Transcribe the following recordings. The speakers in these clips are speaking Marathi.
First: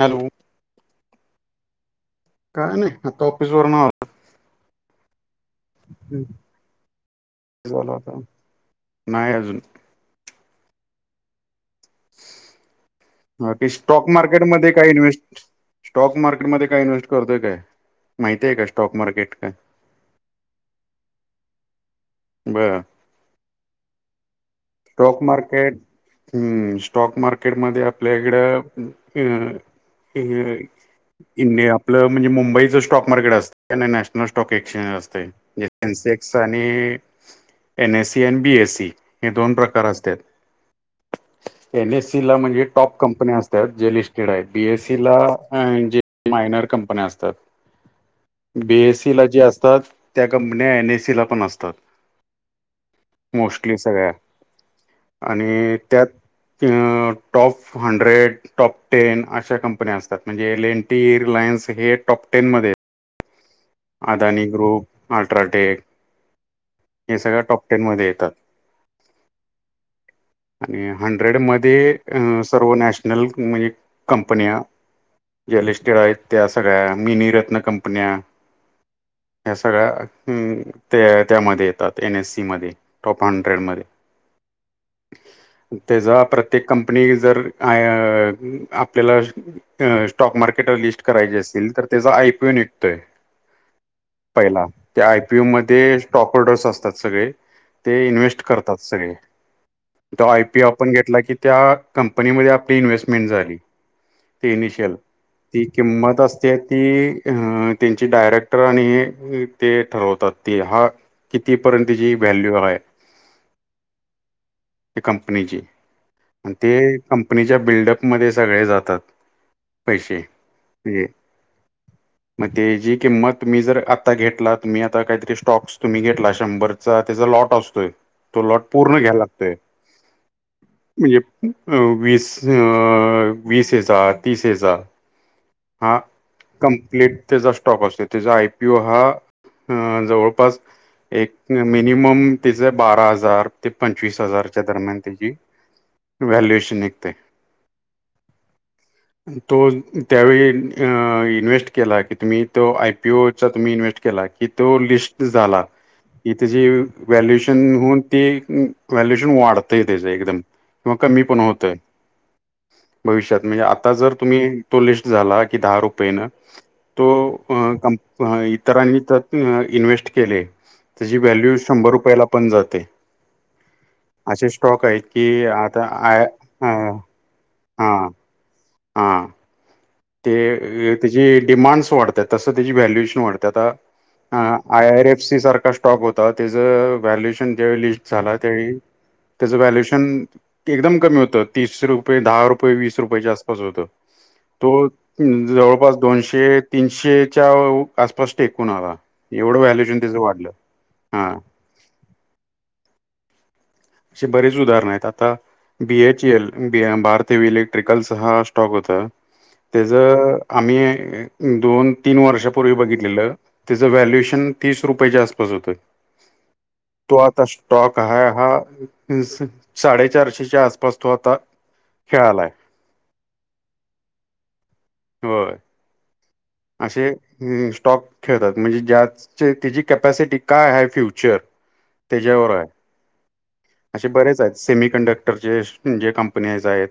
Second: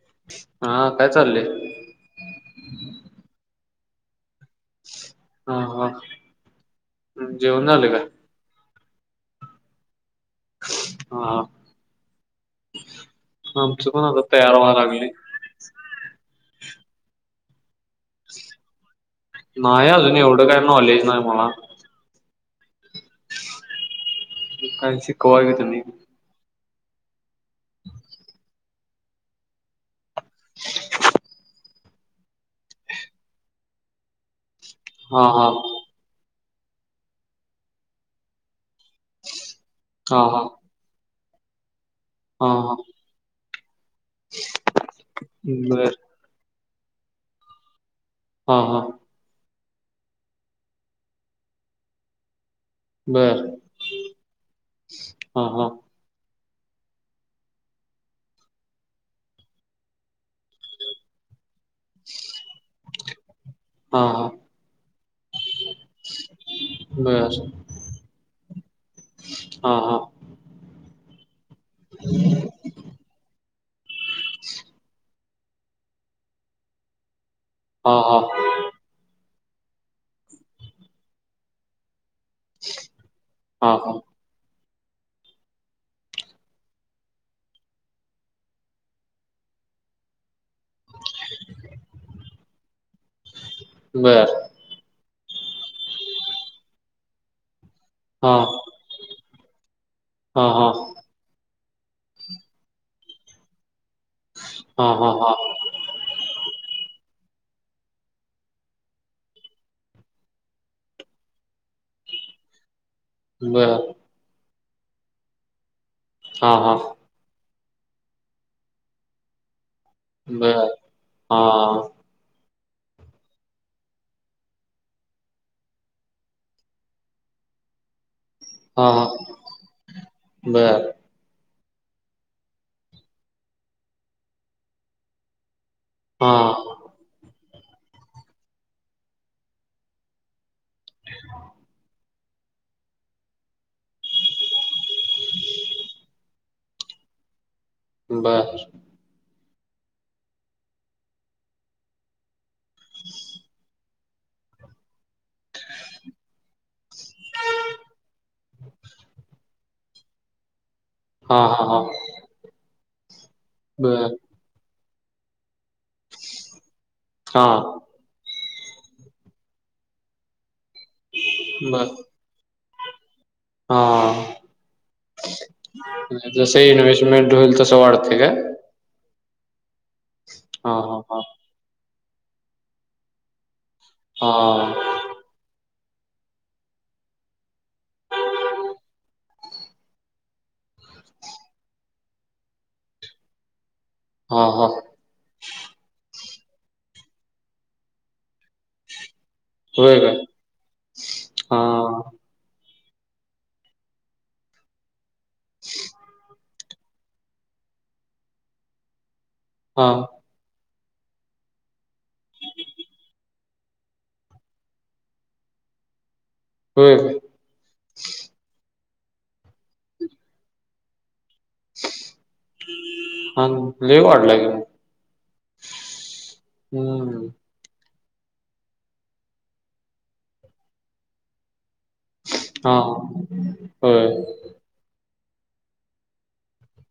हॅलो हा काय चाललंय? काय नाही आता ऑफिस वरन आलो. हा हा. जेवन झालं काय? नाही अजून. हा. हा. हा ते आमचं पण स्टॉक आता तयार मार्केटमध्ये व्हायला काय लागले इन्व्हेस्ट. स्टॉक मार्केटमध्ये काय इन्व्हेस्ट करतोय काय? माहिती हाय काय स्टॉक मार्केट काय? नाही अजून एवढं काय नॉलेज नाही मला बर. काय स्टॉक शिकवा की मार्केट तुम्ही हम्म. स्टॉक मार्केटमध्ये आपल्या इकडं अ. इंड इंडिया आपलं म्हणजे मुंबईच स्टॉक मार्केट असत. नाही नॅशनल स्टॉक एक. स्चेंज असतय. हा हा एक सेन्सेक्स आणि. एन. एस. सी. आणि बी. एस. सी. दोन प्रकार असत्यात. हा हा एन. एस. सी ला हा म्हणजे हा टॉप कंपन्या असत्यात. जे लिस्टेड आहेत. बी. एस. सी. ला बर जे मायनर कंपन्या असत्यात. हा बी. हा एस. सी ला जे आस तात. त्या कंपन्या एन. ए. सी. ला पण असतात. बर मोस्टली सगळ्या. हा आणि हा ई त्यात. त टॉप हंड्रेड. Top ten. अशा कंपन्या असतात. म्हणजे एल. एन. टी, रिलायन्स हे टॉप टेन मध्ये हाय. हा हा अदानी ग्रुप. Ultra take. हे बर सगळं टॉप टेन मध्ये येतात. हा हा आणि हंड्रेड मध्ये. अं सर्व नॅशनल म्हणजे कंपन्या ज्या लिस्टेड आहेत त्या सगळ्या मिनीरत्न हा हा कंपन्या हा ह्या सगळ्या अं त्या त्यामध्ये येतात. एन. एस. सी मध्ये टॉप हंड्रेड मध्ये. हा तेजा प्रत्येक कंपनी जर अं. अ आपल्याला स्टॉक मार्केटवर लिस्ट करायची असेल. तर त्याचा आय. पी. ओ. निघतोय. बर पहिला त्या आय. पी. यू. मध्ये स्टॉक होर्डर्स असतात सगळे. ते हा इन्व्हेस्ट करतात सगळे. तो आय. हा पी. हा आपण घेतला की. त्या कंपनीमध्ये आपली इन्व्हेस्टमेंट झाली. इनिशल हा हा हा ती किंमत असत्या ती ते ची डायरेक्टर आणि हे ते ठरवतात ती हा कितीपर्यंतची व्हॅल्यू हाय. बर. त्या कंपनीची. हा आणि हा ते कंपनी च्या बिल्डअप मध्ये सगळे जातात. पैसे म्हणजे म ते जी किंमत तुम्ही जर आता घेतलत. तुम्ही आता काहीतरी स्टॉक्स तुम्ही घेतला शंभरचा त्याचा लॉट आसतोय. तो लॉट पूर्ण घ्याल लागतोय. बर म्हणजे अ. वीस, अ वीस हेजा, तीस हेजा. हा कंप्लीट तेजा स्टॉक असतोय. तेजा आय. पी. ओ. हा जवळपास एक मिनिमम. तेज बारा हजार, ते पंचवीस हजारच्या दरम्यान तेजी व्हॅल्यएशन निघते. बर. तो त्यावेळी इन्व्हेस्ट केला कि तुम्ही तो आयपीओचा तुम्ही इन्व्हेस्ट केला की तो लिस्ट झाला ह त्याची व्हॅल्युएशन होऊन तेी व्हॅल्युएशन वाढतंय त्याच एकदम किंवा कमी हा पण हा होतय हा भविष्यात म्हणजे आता जर बर तुम्ही तो लिस्ट झाला की दहा रुपयेनं हा तो क इतरांनी त्या इन्व्हेस्ट केले त्याची व्हॅल्यू बर शंभर रुपयाला पण जाते हा असे स्टॉक आहेत की आता आय तसं हा इन्वेस्टमेंट स हा वाढत का? हा. हा ते हा त्याची डिमांड्स वाढतात तसं त्याची व्हॅल्युएशन वाढतात आता हा ह हा य आर एफ सी सरकार स्टॉप होता त्याचं व्हॅल्युएशन ज्या लिस्ट झाला त्यावेळी त्याचं व्हॅल्युएशन एकदम कमी होतं तीस रुपये दहा रुपये वीस रुपयाच्या आसपास होतं हा हा तो जवळपास दोनशे तीनशेच्या आसपास टेकून आला एवढं व्हॅल्यूशन होय त्याच काय वाढलं हा असे बरेच उदाहरण आहेत आता B H L Bharti heavy electrical हा स्टॉक होता हा त्याच आम्ही दोन तीन वर्षापूर्वी बघितलेलं त्याचं व्हॅल्युएशन तीस रुपयाच्या आसपास होतं होय तो काय आता स्टॉक हा हा साडेचारशेच्या आसपास तो आता खेळालाय ह लय वाढलंय. होय. असे स्टॉक खेळतात म्हणजे ज्या त्याची कॅपॅसिटी काय आहे फ्युचर त्याच्यावर आहे हा होय असे बरेच आहेत सेमी कंडक्टर र जे कंपनी आहेत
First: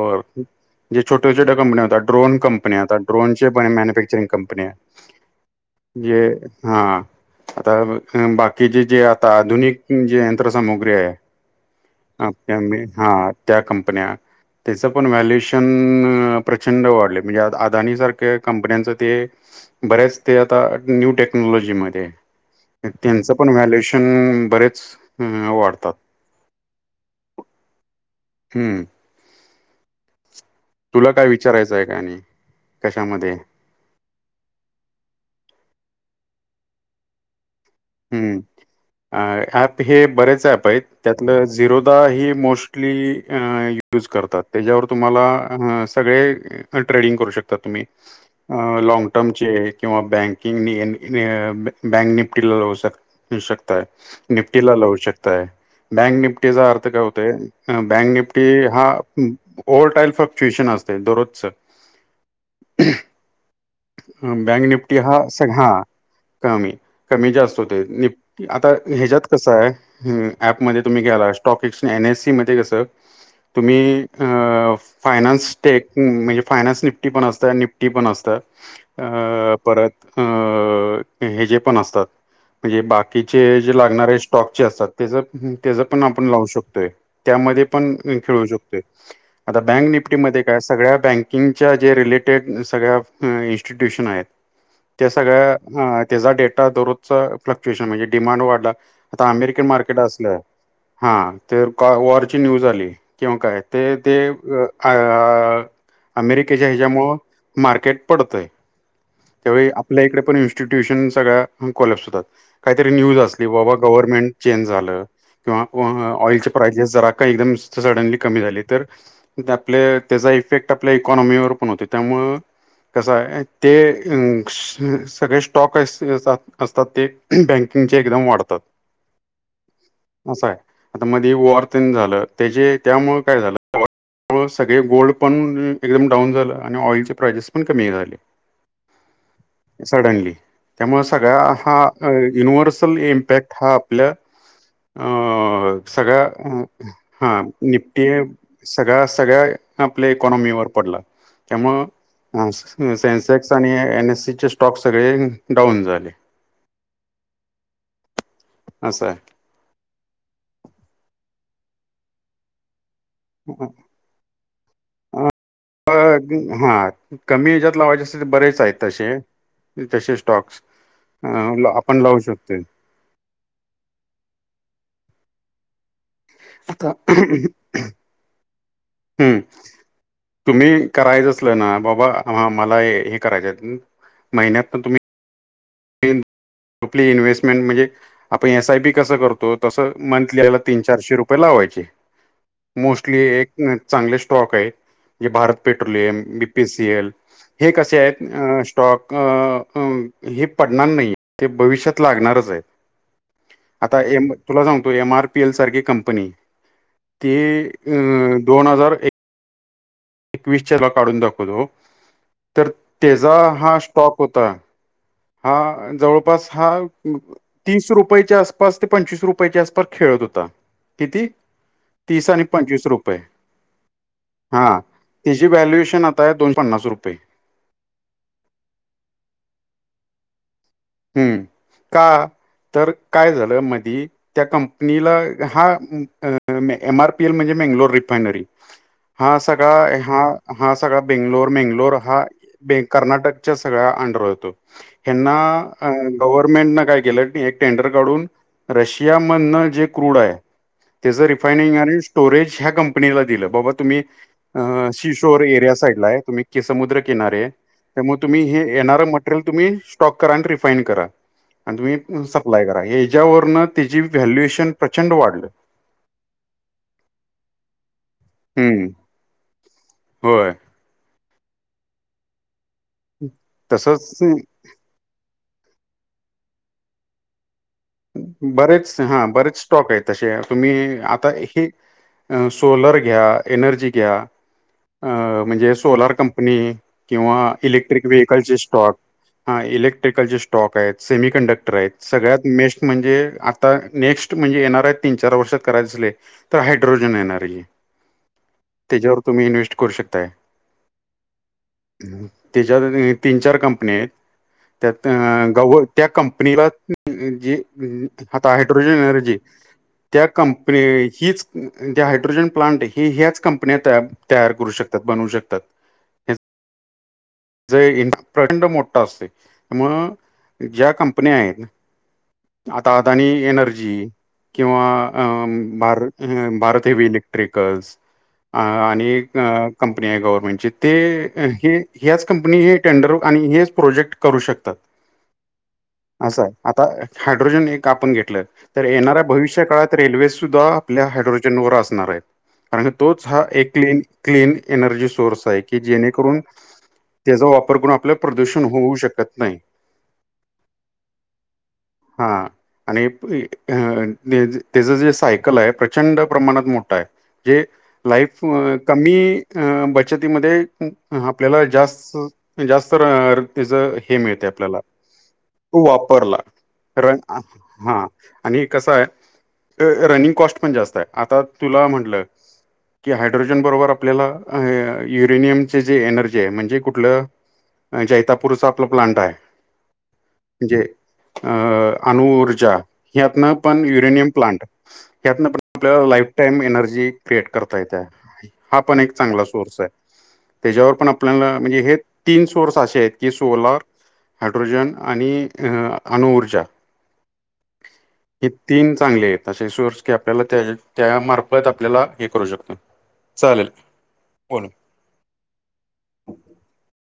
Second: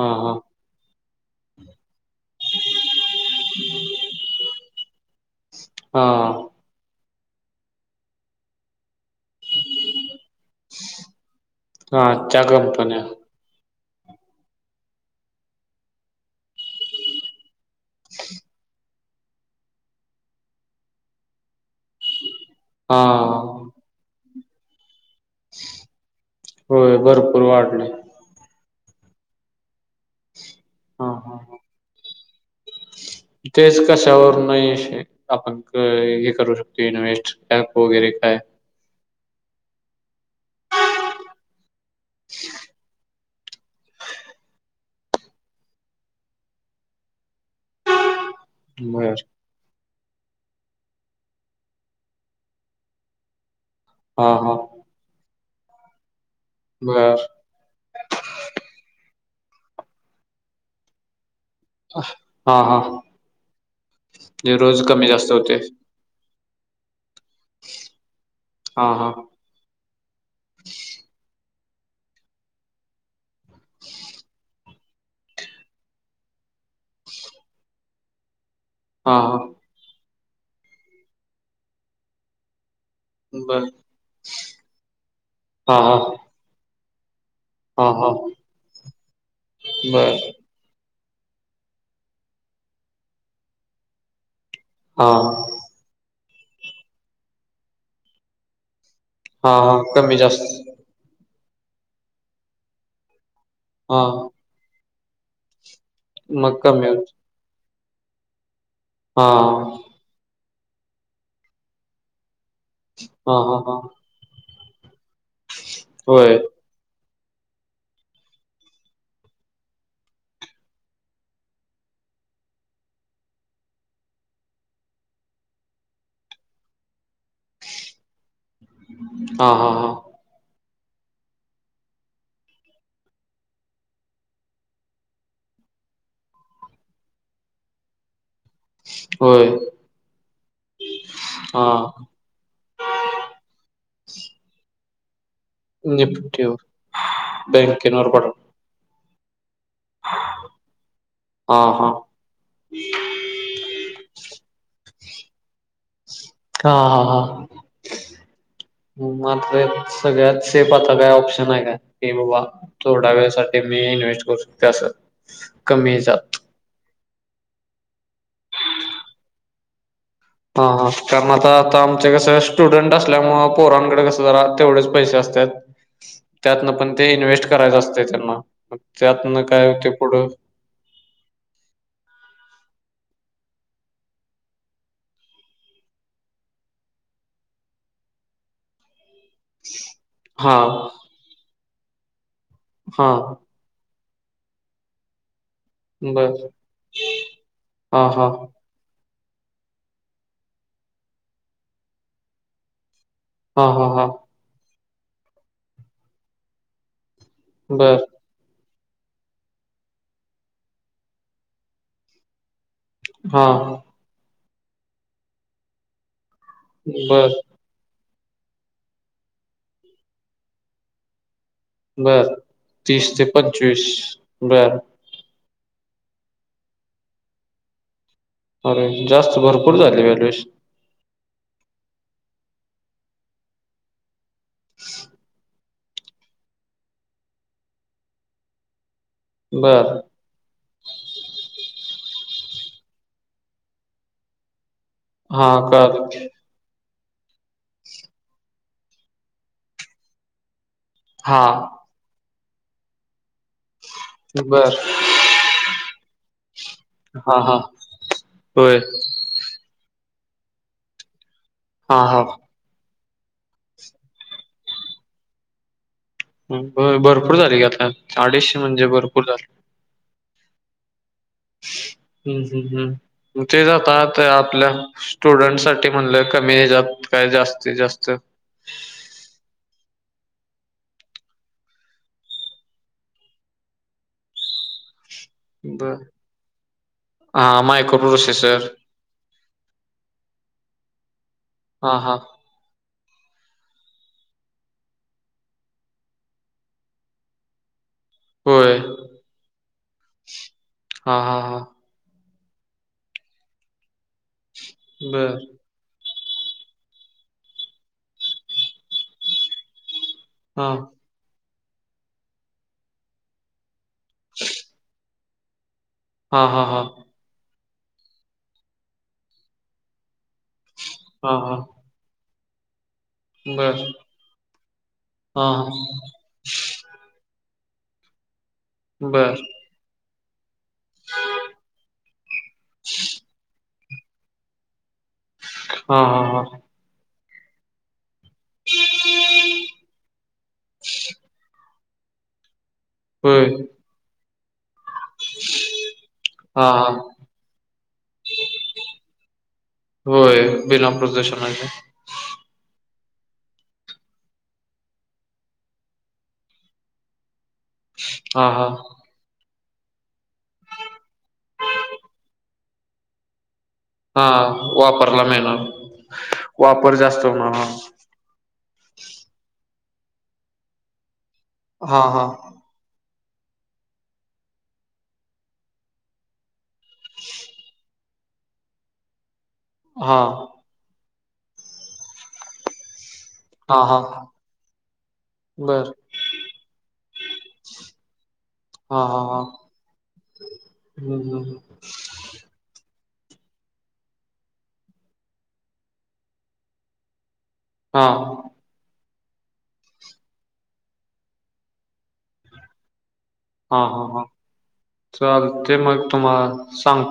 हा हा जे छोट्या छोट्या कंपन्या आता ड्रोन कंपन्या ड्रोनची मॅनुफॅक्चरिंग कंपनी हा जे हा आता बाकीचे जे आता आधुनिक जे यंत्रसामुग्री आहे हा त्या कंपन्या ह त्या कंपन्या त्याचं पण व्हॅल्युएशन कंपन्यांच ते बऱ्याच ते आता न्यू टेक्नॉलॉजी मध्ये हा त्यांचं पण व्हॅल्युएशन बरेच वाढतात होय भरपूर वाढले. हम्म. हा तुला काय हा विचारायचंय काय आणि? कशामध्ये तेच कशावर नाही आपण हे करू शकतो इन्व्हेस्ट ऍप वगैरे काय? अ ऍप हे बरेच ऍप आहेत त्यातलं झिरोदा ह मोस्टली अ यूज करतात त्याच्यावर तुम्हाला सगळे ट्रेडिंग करू शकता तुम्ही अ लँग बर टर्म चे किंवा बँकिंग बँक निपटी शकता हा हा निफ्टीला लावू शकता बँक निफ्टी निफ्टीचा अर्थ काय बर होते बँक निफ्टी हा ओल्ड टाईप ऑफ ट्युएशन असते दरोजच हा हा. जे बँक रोज निप्टी कमी हा जास्त सग होते हा कमी कमी जास्त हो आता हा हा ह्याच्यात कसं आहे ऍप मध्ये तुम्ही गेलात टॉकस एन एस सी मध्ये कसं तुम्ही फायनान्स टेक म्हणजे फायनान्स निफ्टी पण असता निफ्टी पण असता हा हा परत अं! हे, जे पण असतात. म्हणजे, बाकीचे बर जे लागणारे स्टॉक जे असतात, त्याच, हा त्याच हा पण आपण लावू शकतोय. त्यामध्ये हा पण हा खेळू शकतोय. आता बँक बर निपटीमध्ये काय सगळ्या बँकिंगच्या, जे रिलेटेड सगळ्या इन्स्टिट्युशन आहेत. हा त्या सगळ्या त्याचा, डेटा दररोजचं फ्लक्च्युएशन म्हणजे डिमांड वाढला. आता हा अमेरिकन हा मार्केट कमी असलं, जास्त हा. तर वॉरची, न्यूज आली किंवा काय? ते! हा ते! आ मग अमेरिकेच्या कमी होत ह्याच्यामुळं मार्केट पडतय, हा त्यावेळी आपल्या इकडे पण येऊ शकतय. इनस्टिट्यूशन, सगळ्या कोलॅप्स होतात. काहीतरी न्यूज हा असली, हा बाबा! हा गव्हर्नमेंट चेंज झालं, किंवा होय ऑइलचे प्रायजेस जरा एकदम, सडनली कमी झाली, तर त्याचा इफेक्ट आपल्या इकॉनॉमीवर पण होते, त्यामुळे हम? कस आहे? ते अ! सगळे, स्टॉक असतात ते बँकिंगचे, एकदम वाढतात. हा! हा! हा! असं आहे. आता, मध्ये वॉर ते न झालं, त्याचे त्यामुळं काय झालं? त्यामुळे, सगळे गोल्ड पण एकदम डाऊन झालं, आणि ऑइलचे प्रायजेस पण कमी झाले. होय सडनली! त्यामुळे सगळ्या हा युनिव्हर्सल इम्पॅक्ट, हा आपल्या आ अ! सगळ्या, निफ्टीवर हा. बँकेवर निपटीये पड सगळ्या-सगळ्या आपल्या इकॉनॉमीवर पडला, हा हा त्यामुळं सेन्सेक्स आणि एनएससी चे स्टॉक, सगळे डाऊन झाले. हा हा हा. असं आहे मात्र, सगळ्यात सेफ आता काय, ऑप्शन आहे काय की बाबा? थोड्या वेळासाठी, मी इन्व्हेस्ट करू शकतो, असं. कमी ह्याच्यात हा कमी हेच्यात लावायचे असेल तर, बरेच आहेत तसे तसेच हा हा, त्यामुळं आता आता आमचे कसं शकतोय स्टुडंट असल्यामुळे, पोरांकडे कसं जरा तेवढेच पैसे असतात. त्यातनं, आता पण ते इन्व्हेस्ट करायचं असतं, त्यांना. हम त्यातनं काय होते पुढं तुम्ही करायचं असलं ना, बाबा मला हे हे करायचेत महिन्यात पण तुम्ही? आपली इन्व्हेस्टमेंट म्हणजे, आपण एस आय बी कस करतो? तसं मंथली हा हेला तीन-चारशे रुपये लावायचे. हा मोस्टली एक चांगले स्टॉक आहे, जे भारत पेट्रोलियम, बर बीपीसीएल हे कसे हा आहेत? हा स्टॉक अ हे पडणार नाहीत ते भविष्यात लागणारच आहेत, हा हा आता हा तुला सांगतो? एमआरपीएल सारखी कंपनी ते बर दोन हजार एक एकवीसच्या ला काढून दाखवतो, तर त्याचा हा स्टॉक होता. हा जवळपास हा बर तीस रुपये रुपयाच्या आसपास ते पंचवीस रुपयाच्या आसपास खेळत होता, किती? तीस बर आणि पंचवीस रुपये तीस ते पंचवीस बर हा जे व्हॅल्युएशन, आता आहे दोन पन्नास रुपये. अरे! जास्त भरपूर झाले, व्हॅल्यूएशन. हम्म! का तर काय झालं? मधी. त्या कंपनीला, हा एम. आरपीएल म्हणजे मेंगलोर रिफायनरी. हा, सगळा बर हा हा, सगळा बेंगलोर-मेंगलोर, हा बेळगाव- कर्नाटकच्या सगळ्या अंडर येतो. ह्यांना हा अ कळालं गव्हर्नमेंट न काय? गेलं की, एक टेंडर काढून रशिया मन जे क्रूड हाय तेज हा रिफायनिंग आणि स्टोरेज, ह्या कंपनीला दिलं. बाबा मी बर अ शीशोर एरिया साइड ला हाय तुम्ही के समुद्र हा किनारी हा त्यामुळ तुम्ही हे होय येणारं मटेरियल तुम्ही टॉप करा आणि रिफाइंड करा आणि हा हा तुम्ही सप्लाय करा हे ज्यावरनं तिची व्हॅल्युएशन प्रचंड वाढलं अ भरपूर झाली की आता अडीशे म्हणजे हम्म भरपूर झाल होय. हम्म हम्म हम्म. म तेच आता तसच आता आपल्या स्टुडंट साठी म्हणलं कमी हेज्यात काय जास्त बरेच हा बरेच स्टॉक आहे तसे तुम्ही आता हे अ सोलर घ्या, एनर्जी घ्या अ म्हणजे बर सोलार कंपनी किंवा हा मायक्रो इलेक्ट्रिक व्हेईकलचे प्रोसेसर स्टॉक हा इलेक्ट्रिकलचे स्टॉक येत. सेमी कंडक्टर हा आहेत, हा सगळ्यात मेस्ट म्हणजे आता नेक्स्ट म्हणजे येणारय तीन चार वर्षात करायचे झाले तर हायड्रोजन येणारय. होय तेज्यावर तुम्ही इन्व्हेस्ट करू शकताय हा हा हा तेज्यात [unintelligible] तीन चार कंपनी हायत त्यात अ बर गव त्या कंपनीला अ जे अ आता हायड्रोजन एनर्जी त्या हा कंपनी इ हीच अ त्या हायड्रोजन प्लांट ही ह्याच कंपन्यात तया तयार करू शकतात. बनवू शकतात. हा हा हा. जे [unintelligible] मोठा असतय, म ज्या कंपन्या हा हा आहेत दादानी बर एनर्जी किंवा अ हा हा भार भारत हेवी इलेक्ट्रिक कल्स अ आणि बर एक अ कम पनी हाय गव्हर्नमेंटची, ते हे ह्याच कंपनी चे टेंडर आणि हेच प्रोजेक्ट करू शकतात. हा हा असं हा हाय आता हायड्रोजन एक आपण घे ल तर येणाऱ्या भविष्य काळात रेल्वे सुद्धा आपल्या हायड्रोजन व असणार आहेत. कारण कि तोच हा होय एक क्लीन क्लीन एनर्जी सोर्स आहे की, जेणेकरून हा हा तेजा वापर करून आपल्या प्रदूषण होऊ शकत नाही बीना प्रदूषण [unintelligible] हा. आणि इ अ तेच तेज जे सायकल हाय प्रचंड प्रमाणात मोठ हाय. जे लाईफ हा हा कमी अ बचतीमध्ये अ आपल्याला जास्त जास्त र तेज हे हा मिळते आपल्याला वापरला मिळणार तो वापरला वापर रन जास्त अ होणार हा आणि कसंय र रनिंग कॉस्ट पण जास्त हाय. आता तुला हा म्हटलं हा कि हायड्रोजन बरोबर आपल्याला अ युरेनियमचे जे एनर्जी हाय, म्हणजे कुठलं? अ जैतापूरचा आपला प्लांट हाय. हा. अ अणुऊर्जा ह्यातनं पण हा हा युरेनियम प्लांट ह्यातनं पण बर आपल्याला लाईफ टाईम एनर्जी क्रिएट करता येत्या. हा पण एक चांगला सोर्स हाय तेजावर पण हम्म हम्म हम्म. आपल्याला म्हणजे हे तीन सोर्स असे आहेत की सोलार हायड्रोजन आणि अ अणुऊर्जा हा हे तीन चांगलेयेत तशे सोर्स की, आपल्याला त्या त्या मार्फत आपल्याला हे करू शकत हा हा हा. चालतयं मग तुम्हाला सांग